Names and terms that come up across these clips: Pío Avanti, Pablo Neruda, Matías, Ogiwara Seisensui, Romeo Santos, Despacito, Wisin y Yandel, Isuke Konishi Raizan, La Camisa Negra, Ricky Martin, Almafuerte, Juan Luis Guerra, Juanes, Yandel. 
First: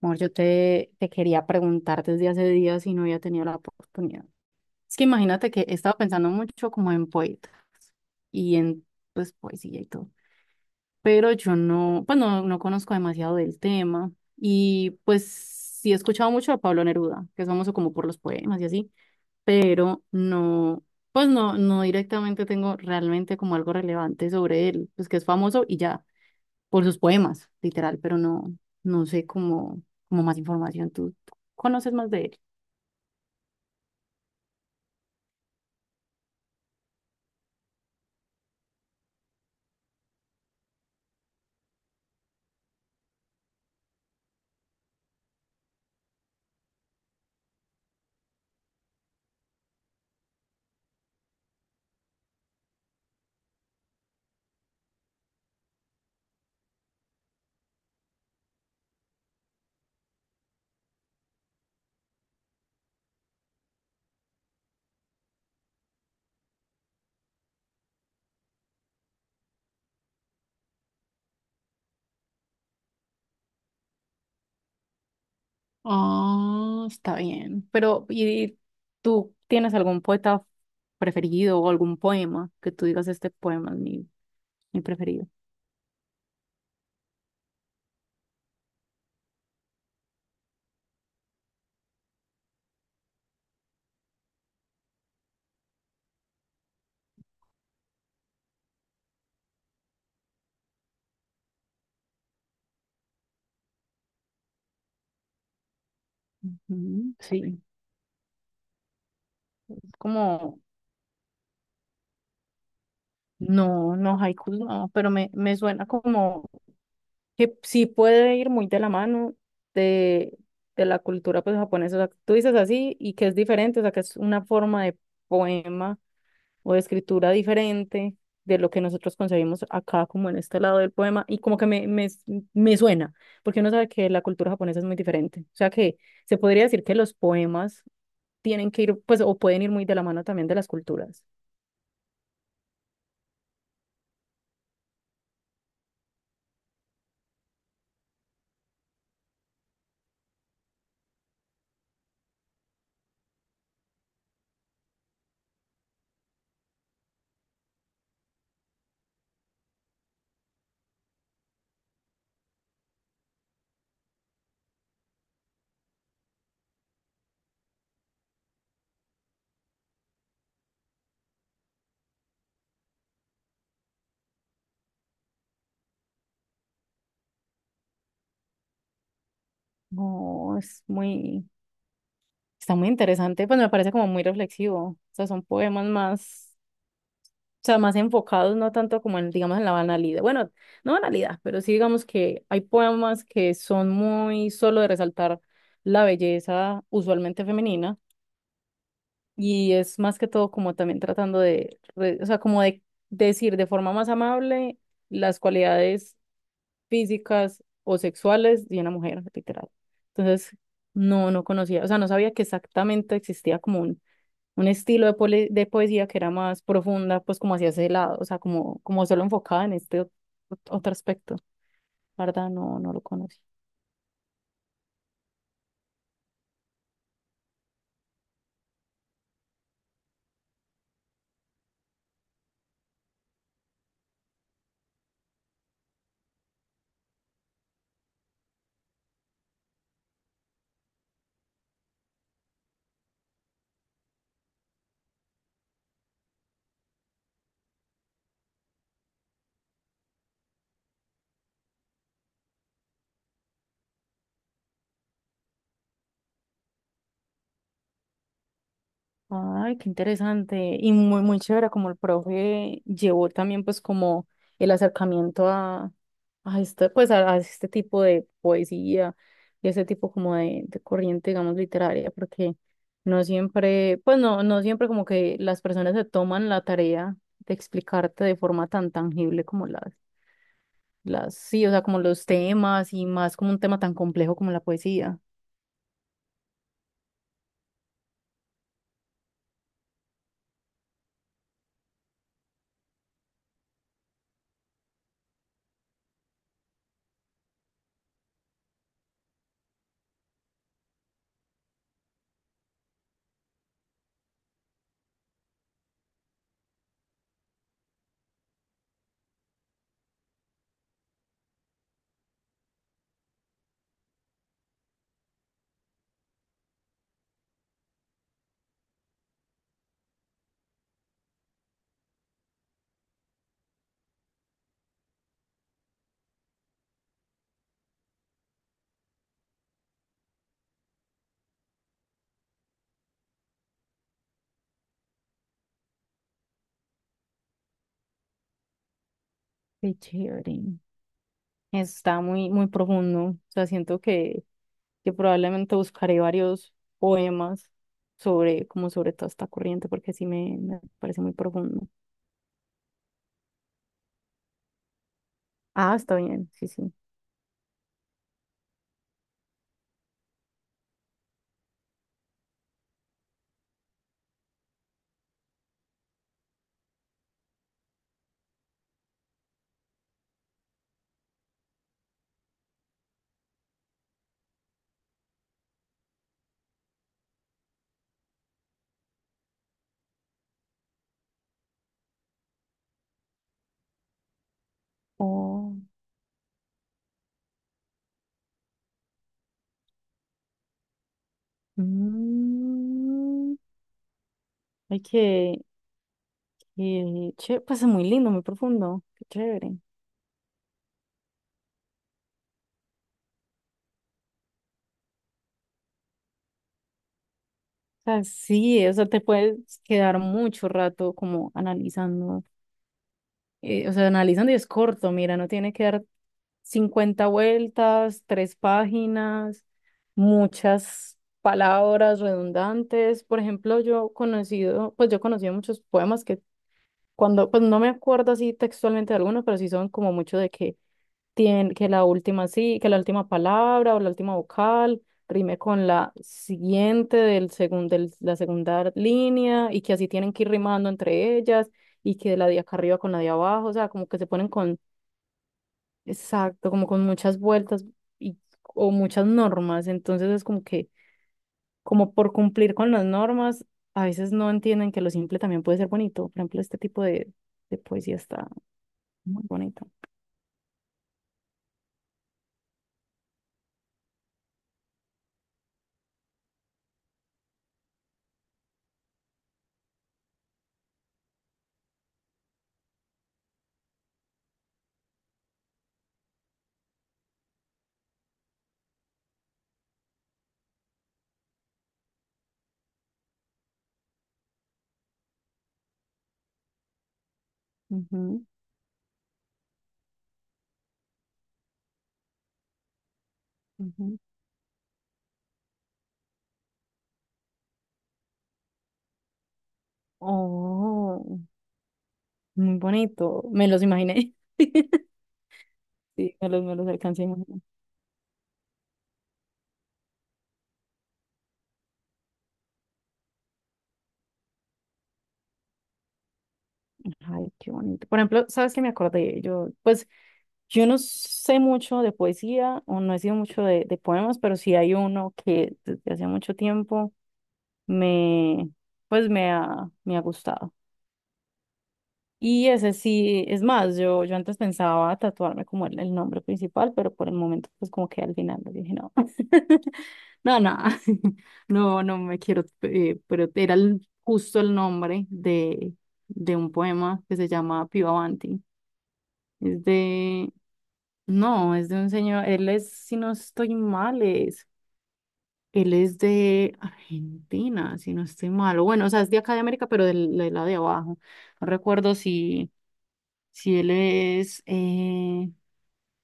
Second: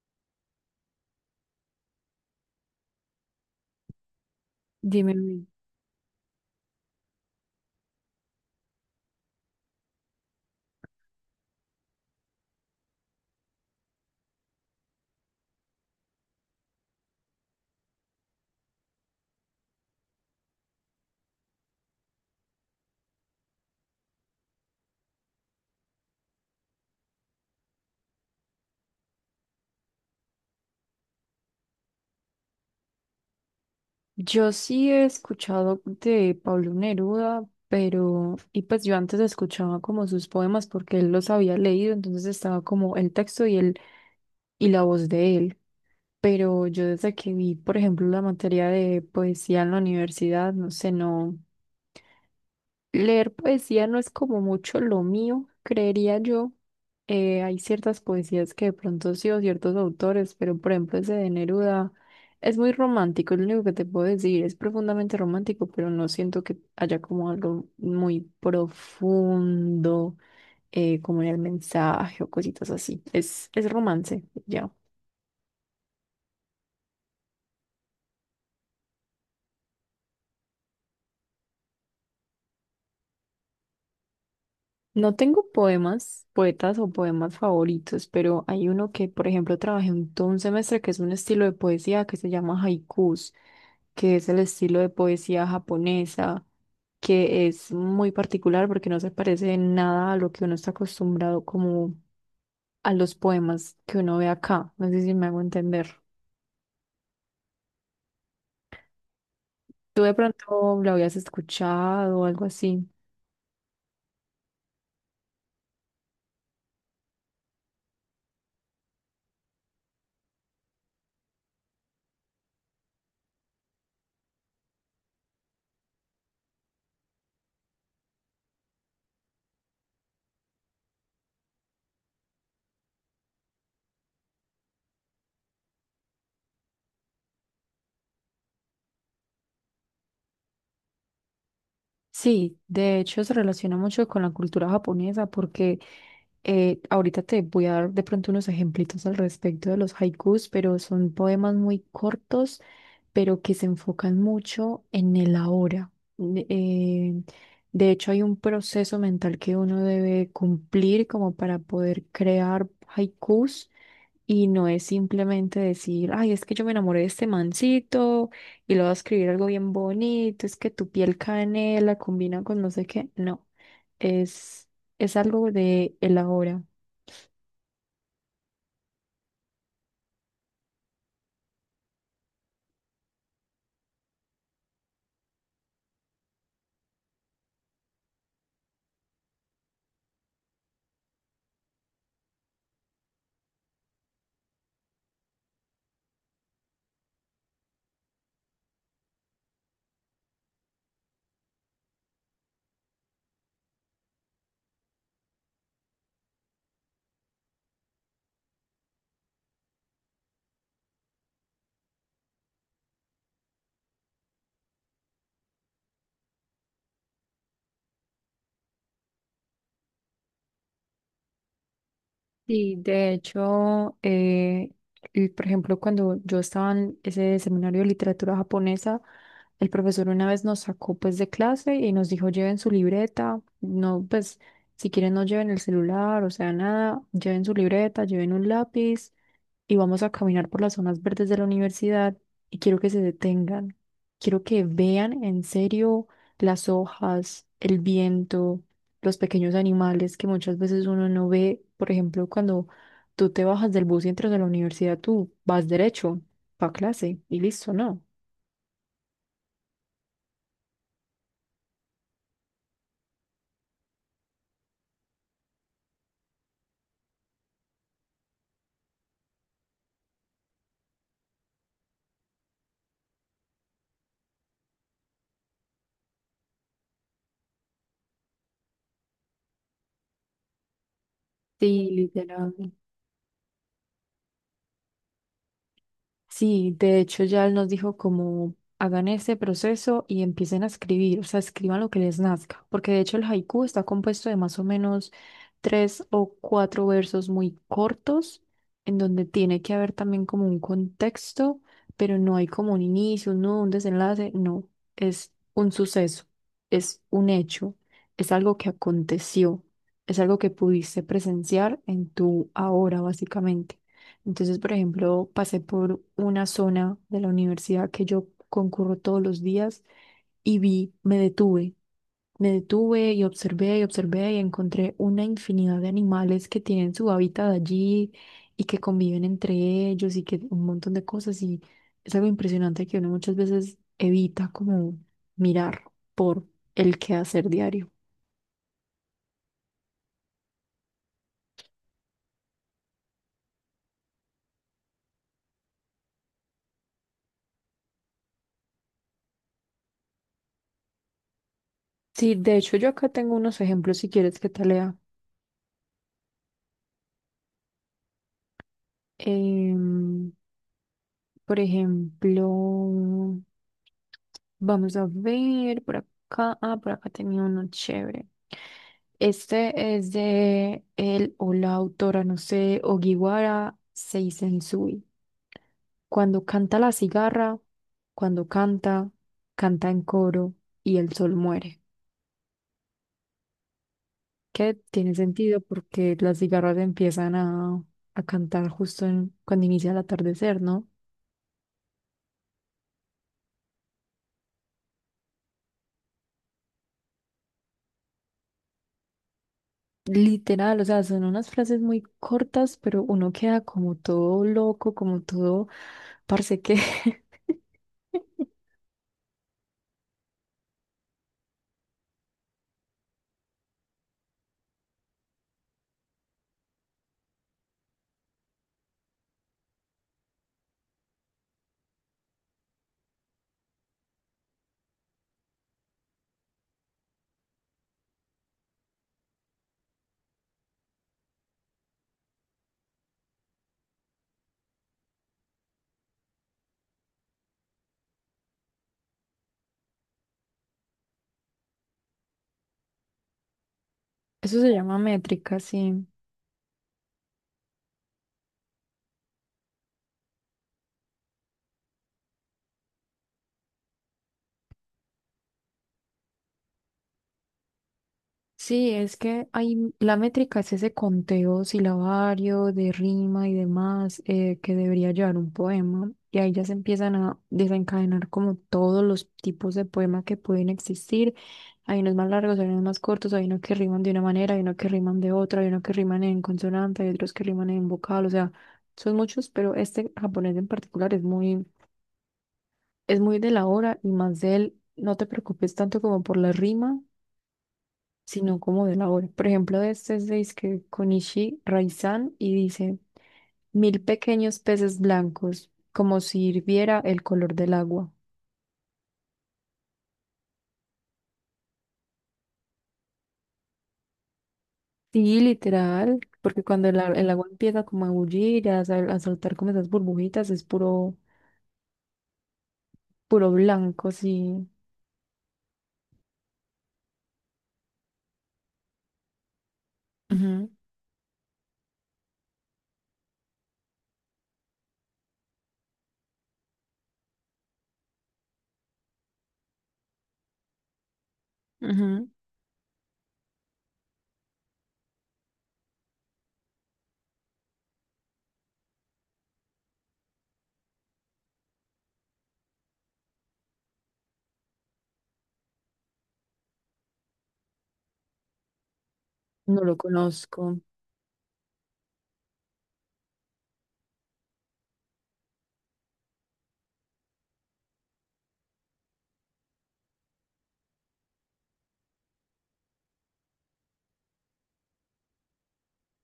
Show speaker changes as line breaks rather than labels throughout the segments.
Amor, yo te quería preguntar desde hace días y no había tenido la oportunidad. Es que
Dime, Luis.
imagínate que he estado pensando mucho como en poetas y en pues poesía y todo, pero yo no, pues no, no conozco demasiado del tema y pues sí he escuchado mucho a Pablo Neruda, que es famoso como por los poemas y así, pero no, pues no, no directamente tengo realmente como algo relevante sobre él, pues que es famoso y ya por sus poemas, literal, pero no, no sé cómo, cómo más información. ¿Tú conoces más de él?
Yo sí he escuchado de Pablo Neruda, pero, y pues yo antes escuchaba como sus poemas porque él los había leído, entonces estaba como el texto y y la voz de él. Pero yo desde que vi, por ejemplo, la materia de poesía en la universidad, no sé, no. Leer poesía no es como mucho lo mío, creería yo. Hay ciertas poesías que de pronto sí o ciertos autores, pero por ejemplo ese de Neruda es muy romántico, es lo único que te puedo decir, es profundamente romántico, pero no siento que haya como algo muy profundo, como en el mensaje o cositas así. Es romance, ya.
Ah, está bien. Pero, ¿y tú tienes algún poeta preferido o algún poema que tú digas este poema es mi
No
preferido?
tengo poemas, poetas o poemas favoritos, pero hay uno que, por ejemplo, trabajé todo un semestre que es un estilo de poesía que se llama haikus, que es el estilo de poesía japonesa, que es muy particular porque no se parece en nada a lo que uno está acostumbrado como a los poemas que uno ve acá. No sé si me hago entender.
Ujú. Sí,
¿Tú de
como,
pronto lo habías escuchado o algo así?
no, no, haikus no, pero me suena como que sí puede ir muy de la mano de, de la cultura pues, japonesa. O sea, tú dices así y que es diferente, o sea, que es una forma de poema o de escritura diferente de lo que nosotros concebimos acá, como en este lado del poema, y como que me suena, porque uno sabe que la cultura japonesa es muy diferente. O sea que se podría decir que los poemas tienen que ir, pues, o pueden ir muy de la mano también de las culturas.
Sí, de hecho se relaciona mucho con la cultura japonesa porque ahorita te voy a dar de pronto unos ejemplitos al respecto de los haikus, pero son poemas muy cortos, pero que se enfocan mucho en el ahora. Ne- eh, de hecho hay un proceso mental que uno debe cumplir como para poder crear haikus y no es simplemente decir, ay, es que yo me enamoré de este mancito y lo voy a escribir algo bien bonito, es que tu piel canela combina con no sé qué. No, es, es algo de el ahora.
No, es muy, está muy interesante, pues me parece como muy reflexivo. O sea, son poemas más. O sea, más enfocados, no tanto como en, digamos, en la banalidad. Bueno, no banalidad, pero sí digamos que hay poemas que son muy solo de resaltar la belleza usualmente femenina y es más que todo como también tratando de o sea, como de decir de forma más amable las cualidades físicas o sexuales de una mujer, literal. Entonces, no, no conocía, o sea, no sabía que exactamente existía como un estilo de poesía que era más profunda, pues como hacia ese lado, o sea, como, como solo enfocada en este otro aspecto. La verdad,
Y
no, no lo
de
conocí.
hecho, y por ejemplo, cuando yo estaba en ese seminario de literatura japonesa, el profesor una vez nos sacó pues de clase y nos dijo, lleven su libreta, no, pues si quieren no lleven el celular, o sea, nada, lleven su libreta, lleven un lápiz y vamos a caminar por las zonas verdes de la universidad y quiero que se detengan. Quiero que vean en serio las hojas, el viento, los pequeños animales que muchas veces uno no ve. Por ejemplo, cuando tú te bajas del bus y entras a la universidad, tú vas derecho para clase y listo, ¿no?
Ay, qué interesante. Y muy, muy chévere, como el profe llevó también pues como el acercamiento a este, pues a este tipo de poesía y ese tipo como de corriente, digamos, literaria, porque no siempre, pues no, no siempre como que las personas se toman la tarea de explicarte de forma tan tangible como las, sí, o sea,
Sí,
como los
literal.
temas y más como un tema tan complejo como la poesía.
Sí, de hecho ya él nos dijo como hagan ese proceso y empiecen a escribir, o sea, escriban lo que les nazca, porque de hecho el haiku está compuesto de más o menos tres o cuatro versos muy cortos, en donde tiene que haber también como un contexto, pero no hay como un inicio, no un desenlace, no, es un suceso, es un hecho, es algo que aconteció, es algo que pudiste presenciar en tu ahora, básicamente. Entonces, por ejemplo, pasé por una zona de la universidad que yo concurro todos los días y vi, me detuve y observé y encontré una infinidad de animales que tienen su hábitat allí y que conviven entre ellos y que un montón de cosas y es algo impresionante que uno muchas veces evita como mirar por el quehacer diario.
Qué chévere. Está muy, muy profundo. O sea, siento que probablemente buscaré varios poemas sobre, como sobre toda esta corriente, porque sí me parece muy profundo.
Sí, de hecho yo acá tengo unos ejemplos si quieres que te lea.
Ah, está bien, sí, sí.
Em, Por ejemplo, vamos a ver por acá. Ah, por acá tenía uno chévere. Este es de él o la autora, no sé, Ogiwara Seisensui. Cuando canta la cigarra, cuando canta, canta en coro y el sol muere. Que tiene sentido
Oh,
porque las cigarras empiezan a cantar justo cuando inicia el atardecer, ¿no?
mm, ay, pues es muy lindo, muy profundo. Qué chévere.
Literal, o sea, son unas frases muy cortas, pero uno queda como todo loco, como todo, parece que
O sea, sí, o sea, te puedes quedar mucho rato como analizando o sea, analizando y es corto, mira, no tiene que dar 50 vueltas, tres páginas, muchas palabras redundantes. Por ejemplo, yo he conocido muchos poemas que cuando, pues no me acuerdo así textualmente de algunos, pero sí son como mucho de que que la última palabra o la última vocal rime con la siguiente del la segunda línea y que así tienen que ir rimando entre ellas y que la de acá arriba con la de abajo, o sea, como que se ponen
eso se
con,
llama métrica, sí.
exacto, como con muchas vueltas y, o muchas normas, entonces es como que, como por cumplir con las normas, a veces no entienden que lo simple también puede ser bonito, por ejemplo, este tipo de poesía está
Sí, es
muy
que
bonito.
hay, la métrica es ese conteo silabario de rima y demás que debería llevar un poema. Y ahí ya se empiezan a desencadenar como todos los tipos de poema que pueden existir. Hay unos más largos, hay unos más cortos, hay unos que riman de una manera, hay unos que riman de otra, hay unos que riman en consonante, hay otros que riman en vocal. O sea, son muchos, pero este japonés en particular es es muy de la hora y más de él. No te preocupes tanto como por la rima
Ujú,
sino como de la obra. Por ejemplo, este es de Isuke Konishi Raizan y dice, mil
ujú.
pequeños peces blancos, como si hirviera el color del agua.
Oh. Muy bonito, me los imaginé.
Sí, literal,
Sí,
porque
me los
cuando
alcancé a
el agua
imaginar.
empieza como a bullir, a saltar como esas burbujitas, es puro, puro blanco, sí.
Ay, qué bonito. Por ejemplo, ¿sabes qué me acordé? Yo, pues,
Ujú,
yo no sé mucho de poesía o no he sido mucho de poemas, pero sí hay uno que desde hace mucho tiempo me, pues, me ha gustado.
ujú.
Y ese sí, es más, yo antes pensaba tatuarme como el nombre principal, pero por el momento pues como que al final dije no, no, no, no, no me quiero, pero era justo el nombre de un poema que se llama Pío Avanti. Es
No lo
de,
conozco.
no, es de un señor, él es, si no estoy mal, es, él es de Argentina, si no estoy mal, o bueno, o sea, es de acá de América, pero del lado de abajo. No recuerdo si. Si él es,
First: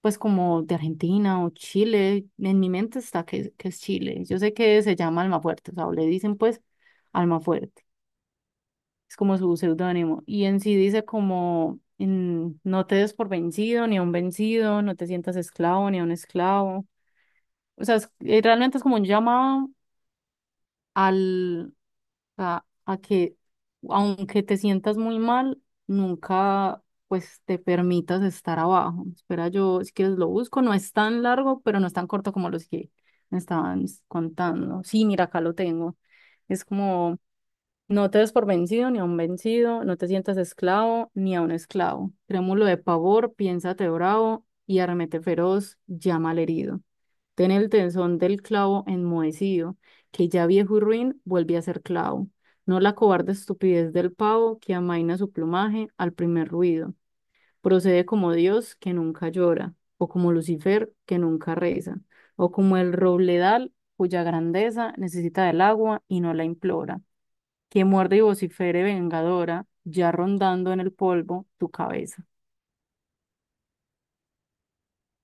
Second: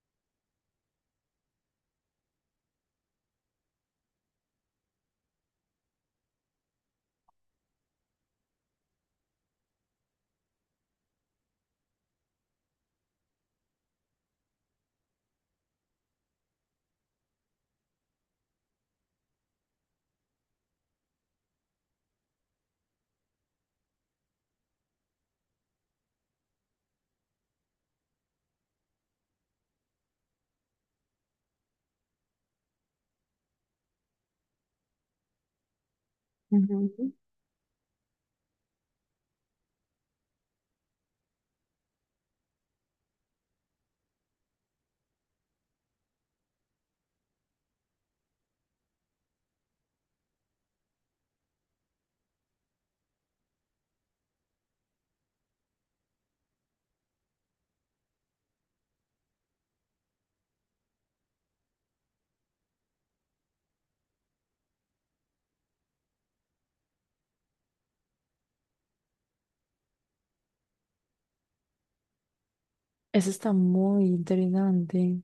pues como de Argentina o Chile, en mi mente está que es Chile. Yo sé que se llama Almafuerte, o sea, o le dicen pues Almafuerte, es como su seudónimo. Y en sí dice como, en, no te des por vencido, ni a un vencido, no te sientas esclavo, ni a un esclavo. O sea, realmente es como un llamado al, a que aunque te sientas muy mal, nunca pues te permitas estar abajo. Espera, yo si quieres lo busco, no es tan largo, pero no es tan corto como los que me estaban contando. Sí, mira, acá lo tengo. Es
Ujú.
como, no te des por vencido ni a un vencido, no te sientas esclavo ni a un esclavo. Trémulo de pavor, piénsate bravo y arremete feroz, llama al herido. Ten el tenzón del clavo enmohecido, que ya viejo y ruin vuelve a ser clavo. No la cobarde estupidez del pavo que amaina su plumaje al primer ruido. Procede como Dios que nunca llora, o como Lucifer que nunca reza, o como el robledal cuya grandeza necesita del agua y no la implora, que muerde y vocifere vengadora, ya rondando en el polvo tu cabeza.
Eso está muy interesante.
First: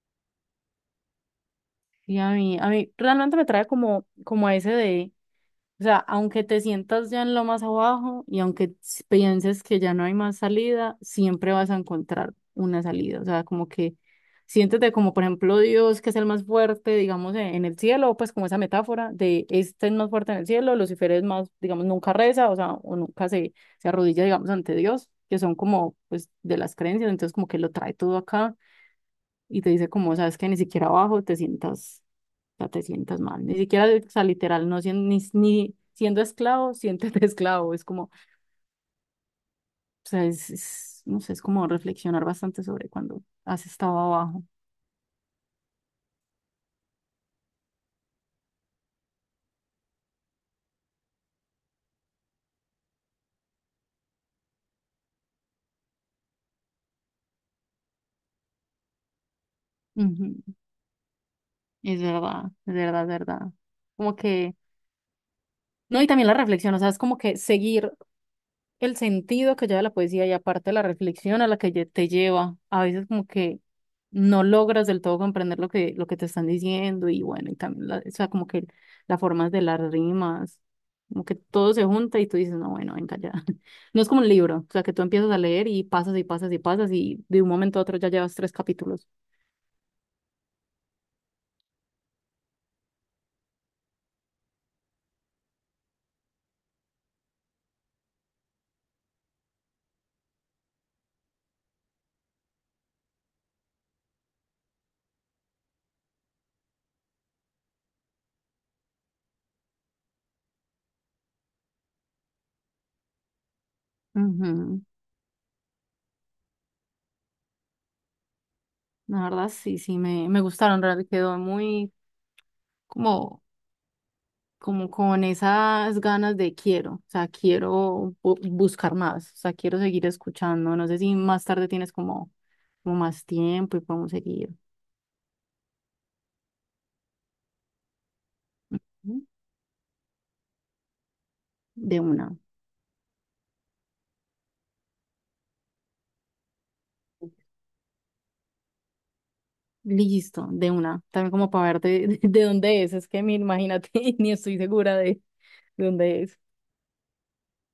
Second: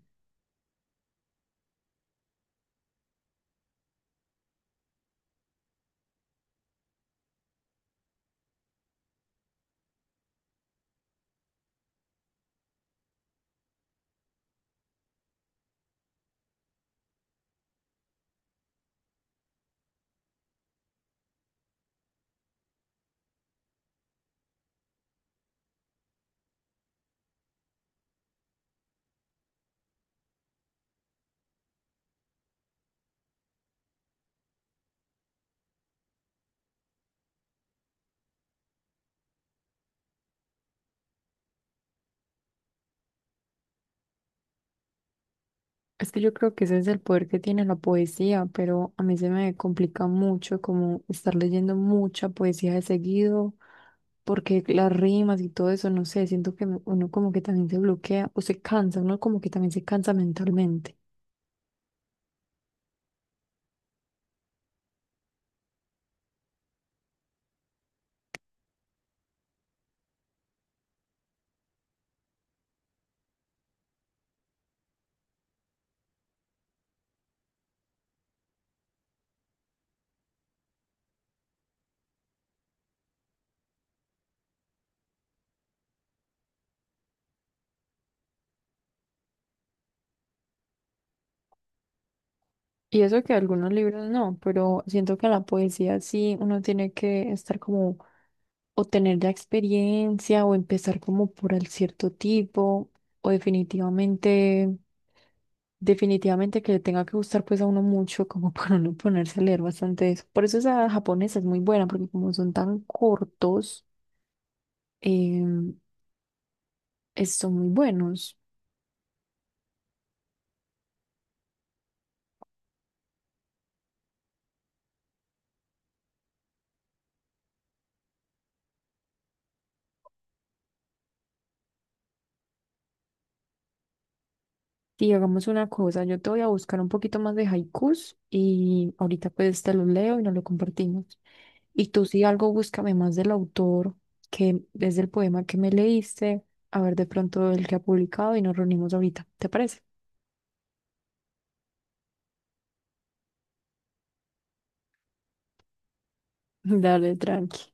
Y a mí realmente me trae como, como a ese de. O sea, aunque te sientas ya en lo más abajo y aunque pienses que ya no hay más salida, siempre vas a encontrar una salida. O sea, como que siéntete como, por ejemplo, Dios, que es el más fuerte, digamos, en el cielo, pues como esa metáfora de este es más fuerte en el cielo, Lucifer es más, digamos, nunca reza, o sea, o nunca se arrodilla, digamos, ante Dios, que son como, pues, de las creencias, entonces como que lo trae todo acá y te dice como, sabes que ni siquiera abajo te sientas, o sea, te sientas mal, ni siquiera, o sea, literal, ni siendo esclavo, siéntete esclavo, es como, o sea, no sé, es como reflexionar bastante sobre cuando has estado abajo.
Es que yo creo que ese es el poder que tiene la poesía, pero a mí se me complica mucho como estar leyendo mucha poesía de seguido, porque las rimas y todo eso, no sé, siento que uno como que también se bloquea o se cansa, uno como que también se cansa
Ujú.
mentalmente.
Es verdad, es verdad, es verdad. Como que, no, y también la reflexión, o sea, es como que seguir el sentido que lleva la poesía y aparte la reflexión a la que te lleva. A veces como que no logras del todo comprender lo lo que te están diciendo y bueno, y también, la, o sea, como que las formas de las rimas, como que todo se junta y tú dices, no, bueno, venga ya. No es como un libro, o sea, que tú empiezas a leer y pasas y pasas y pasas y de un momento a otro ya llevas tres capítulos.
Y eso que algunos libros no, pero siento que la poesía sí uno tiene que estar como o tener ya experiencia o empezar como por el cierto tipo o definitivamente que le tenga que gustar pues a uno mucho como para uno ponerse a leer bastante de eso. Por eso esa japonesa es muy buena porque como son tan cortos,
Ujú.
em, son muy buenos.
La verdad, sí, sí, me gustaron, en realidad quedó muy como como con esas ganas de quiero, o sea, quiero buscar más, o sea, quiero seguir escuchando. No sé si más tarde tienes como, como más tiempo y podemos seguir.
Sí, hagamos una cosa, yo te voy a buscar un poquito más de haikus y
Ujú.
ahorita pues te los leo y nos lo compartimos. Y
De
tú si
una.
algo búscame más del autor, que es del poema que me leíste, a ver de pronto el que ha publicado y nos reunimos ahorita, ¿te parece?
Listo, de una. También como para ver de, de dónde es. Es que me imagínate, ni estoy segura de dónde es.
Dale, tranqui.